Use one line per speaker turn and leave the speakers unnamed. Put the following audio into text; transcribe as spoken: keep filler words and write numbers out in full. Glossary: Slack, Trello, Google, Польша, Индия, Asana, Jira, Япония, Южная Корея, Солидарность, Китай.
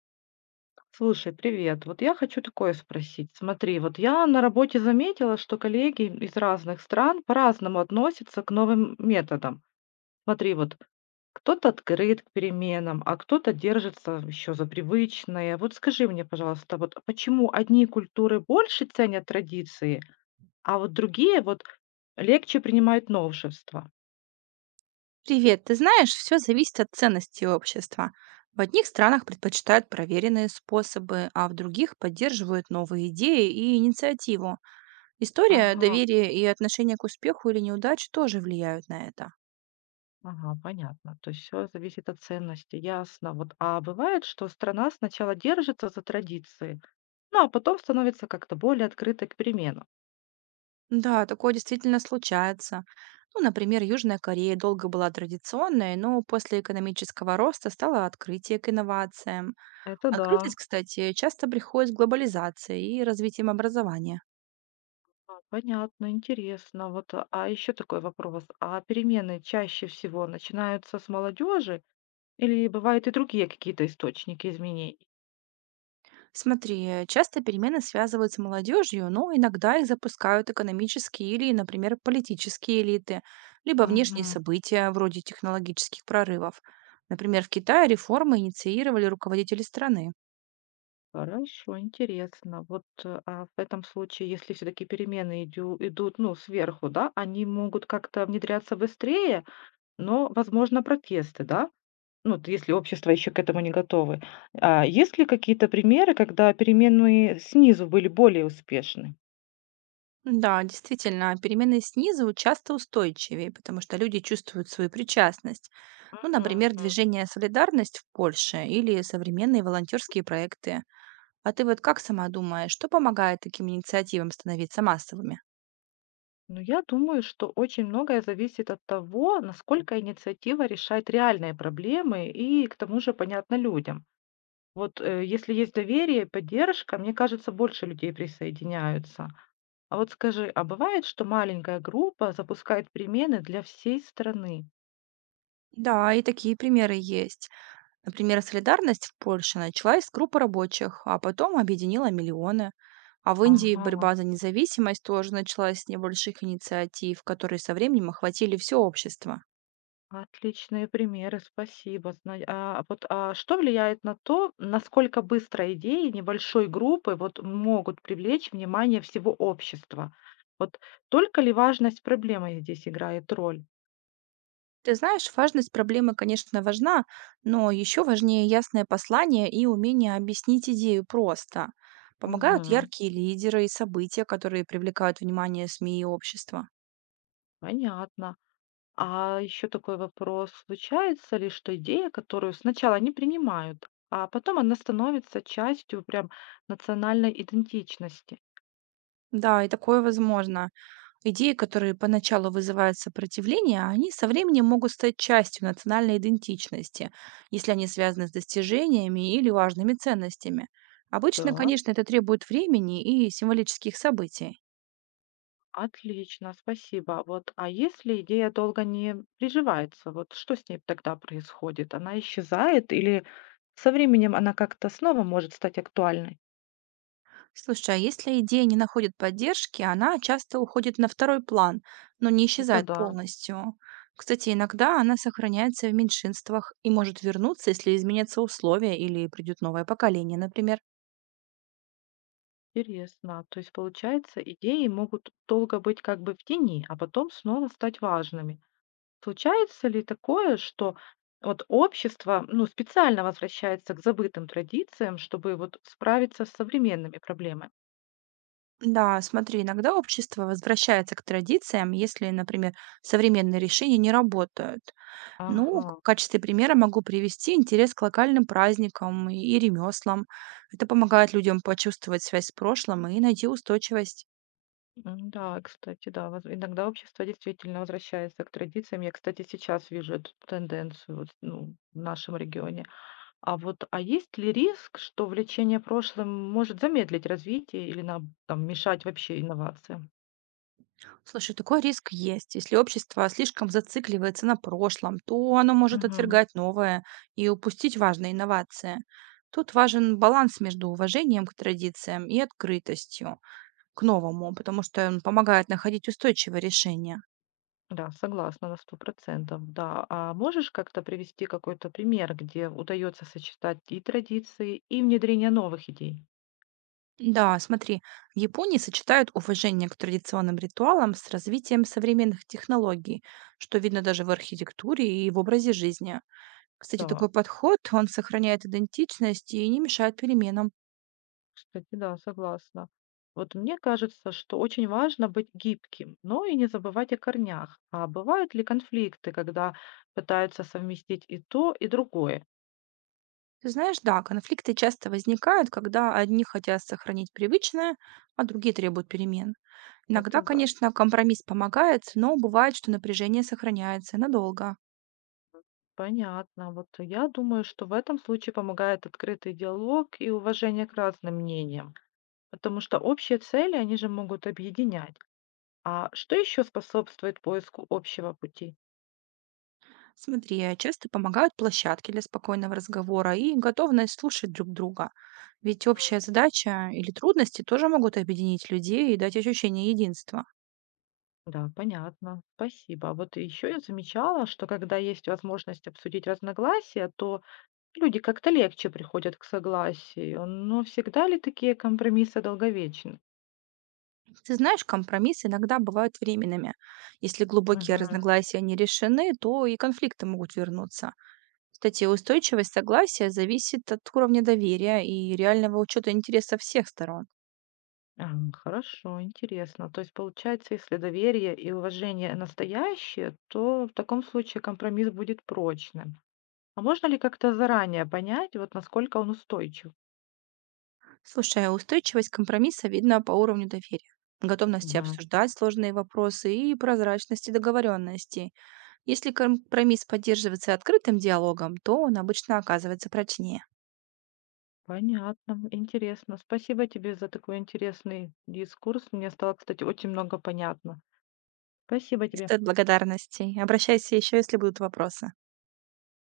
Слушай, привет. Вот я хочу такое спросить. Смотри, вот я на работе заметила, что коллеги из разных стран по-разному относятся к новым методам. Смотри, вот кто-то открыт к переменам, а кто-то держится еще за привычное. Вот скажи мне, пожалуйста, вот почему одни культуры больше ценят традиции, а вот другие вот легче принимают новшества?
Привет, ты знаешь, все зависит от ценностей общества. В одних странах предпочитают проверенные способы, а в других поддерживают новые идеи и инициативу. История,
Ага,
доверие и отношение к успеху или неудач тоже влияют на это.
ага, понятно. То есть все зависит от ценности, ясно. Вот, а бывает, что страна сначала держится за традиции, ну, а потом становится как-то более открытой к переменам.
Да, такое действительно случается. Ну, например, Южная Корея долго была традиционной, но после экономического роста стало открытие к инновациям.
Это
Открытость,
да.
кстати, часто приходит с глобализацией и развитием образования.
А, понятно, интересно. Вот, а а еще такой вопрос. А перемены чаще всего начинаются с молодежи или бывают и другие какие-то источники изменений?
Смотри, часто перемены связывают с молодежью, но иногда их запускают экономические или, например, политические элиты, либо внешние
Мгм.
события вроде технологических прорывов. Например, в Китае реформы инициировали руководители страны.
Хорошо, интересно. Вот э, а в этом случае, если все-таки перемены идю- идут, ну, сверху, да, они могут как-то внедряться быстрее, но, возможно, протесты, да? Ну, вот если общество еще к этому не готовы. А есть ли какие-то примеры, когда переменные снизу были более успешны?
Да, действительно, перемены снизу часто устойчивее, потому что люди чувствуют свою причастность.
Мгм.
Ну, например, движение «Солидарность» в Польше или современные волонтерские проекты. А ты вот как сама думаешь, что помогает таким инициативам становиться массовыми?
Ну, я думаю, что очень многое зависит от того, насколько инициатива решает реальные проблемы и к тому же понятно людям. Вот э, если есть доверие и поддержка, мне кажется, больше людей присоединяются. А вот скажи, а бывает, что маленькая группа запускает перемены для всей страны?
Да, и такие примеры есть. Например, солидарность в Польше началась с группы рабочих, а потом объединила миллионы. А в Индии
Ага.
борьба за независимость тоже началась с небольших инициатив, которые со временем охватили все общество.
Отличные примеры, спасибо. Зна- А вот, а что влияет на то, насколько быстро идеи небольшой группы вот могут привлечь внимание всего общества? Вот только ли важность проблемы здесь играет роль?
Ты знаешь, важность проблемы, конечно, важна, но еще важнее ясное послание и умение объяснить идею просто. Помогают
Мгм.
яркие лидеры и события, которые привлекают внимание СМИ и общества.
Понятно. А еще такой вопрос. Случается ли, что идея, которую сначала не принимают, а потом она становится частью прям национальной идентичности?
Да, и такое возможно. Идеи, которые поначалу вызывают сопротивление, они со временем могут стать частью национальной идентичности, если они связаны с достижениями или важными ценностями. Обычно,
Так.
конечно, это требует времени и символических событий.
Отлично, спасибо. Вот, а если идея долго не приживается, вот что с ней тогда происходит? Она исчезает или со временем она как-то снова может стать актуальной?
Слушай, а если идея не находит поддержки, она часто уходит на второй план, но не
Это
исчезает
да,
полностью. Кстати, иногда она сохраняется в меньшинствах и может вернуться, если изменятся условия или придет новое поколение, например.
интересно. То есть, получается, идеи могут долго быть как бы в тени, а потом снова стать важными. Случается ли такое, что вот общество, ну, специально возвращается к забытым традициям, чтобы вот справиться с современными проблемами?
Да, смотри, иногда общество возвращается к традициям, если, например, современные решения не работают. Ну,
Ага.
в качестве примера могу привести интерес к локальным праздникам и ремеслам. Это помогает людям почувствовать связь с прошлым и найти устойчивость.
М, да, кстати, да, воз- иногда общество действительно возвращается к традициям. Я, кстати, сейчас вижу эту тенденцию вот, ну, в нашем регионе. А вот, а есть ли риск, что влечение прошлым может замедлить развитие или на, там, мешать вообще инновациям?
Слушай, такой риск есть. Если общество слишком зацикливается на прошлом, то оно может
Мгм.
отвергать новое и упустить важные инновации. Тут важен баланс между уважением к традициям и открытостью. К новому, потому что он помогает находить устойчивое решение.
Да, согласна на сто процентов, да. А можешь как-то привести какой-то пример, где удается сочетать и традиции, и внедрение новых идей?
Да, смотри, в Японии сочетают уважение к традиционным ритуалам с развитием современных технологий, что видно даже в архитектуре и в образе жизни. Кстати,
Да.
такой подход, он сохраняет идентичность и не мешает переменам.
Кстати, да, согласна. Вот мне кажется, что очень важно быть гибким, но и не забывать о корнях. А бывают ли конфликты, когда пытаются совместить и то, и другое?
Ты знаешь, да, конфликты часто возникают, когда одни хотят сохранить привычное, а другие требуют перемен. Иногда,
Это да,
конечно, компромисс помогает, но бывает, что напряжение сохраняется надолго.
понятно. Вот я думаю, что в этом случае помогает открытый диалог и уважение к разным мнениям, потому что общие цели, они же могут объединять. А что еще способствует поиску общего пути?
Смотри, а часто помогают площадки для спокойного разговора и готовность слушать друг друга. Ведь общая задача или трудности тоже могут объединить людей и дать ощущение единства.
Да, понятно. Спасибо. А вот еще я замечала, что когда есть возможность обсудить разногласия, то люди как-то легче приходят к согласию. Но всегда ли такие компромиссы долговечны?
Ты знаешь, компромиссы иногда бывают временными. Если глубокие
Мгм.
разногласия не решены, то и конфликты могут вернуться. Кстати, устойчивость согласия зависит от уровня доверия и реального учета интересов всех сторон.
А, хорошо, интересно. То есть получается, если доверие и уважение настоящие, то в таком случае компромисс будет прочным. А можно ли как-то заранее понять, вот насколько он устойчив?
Слушай, а устойчивость компромисса видна по уровню доверия, готовности обсуждать сложные вопросы и прозрачности договоренности. Если компромисс поддерживается открытым диалогом, то он обычно оказывается прочнее.
Понятно, интересно. Спасибо тебе за такой интересный дискурс. Мне стало, кстати, очень много понятно. Спасибо
И
тебе.
стоит благодарности. Обращайся еще, если будут вопросы.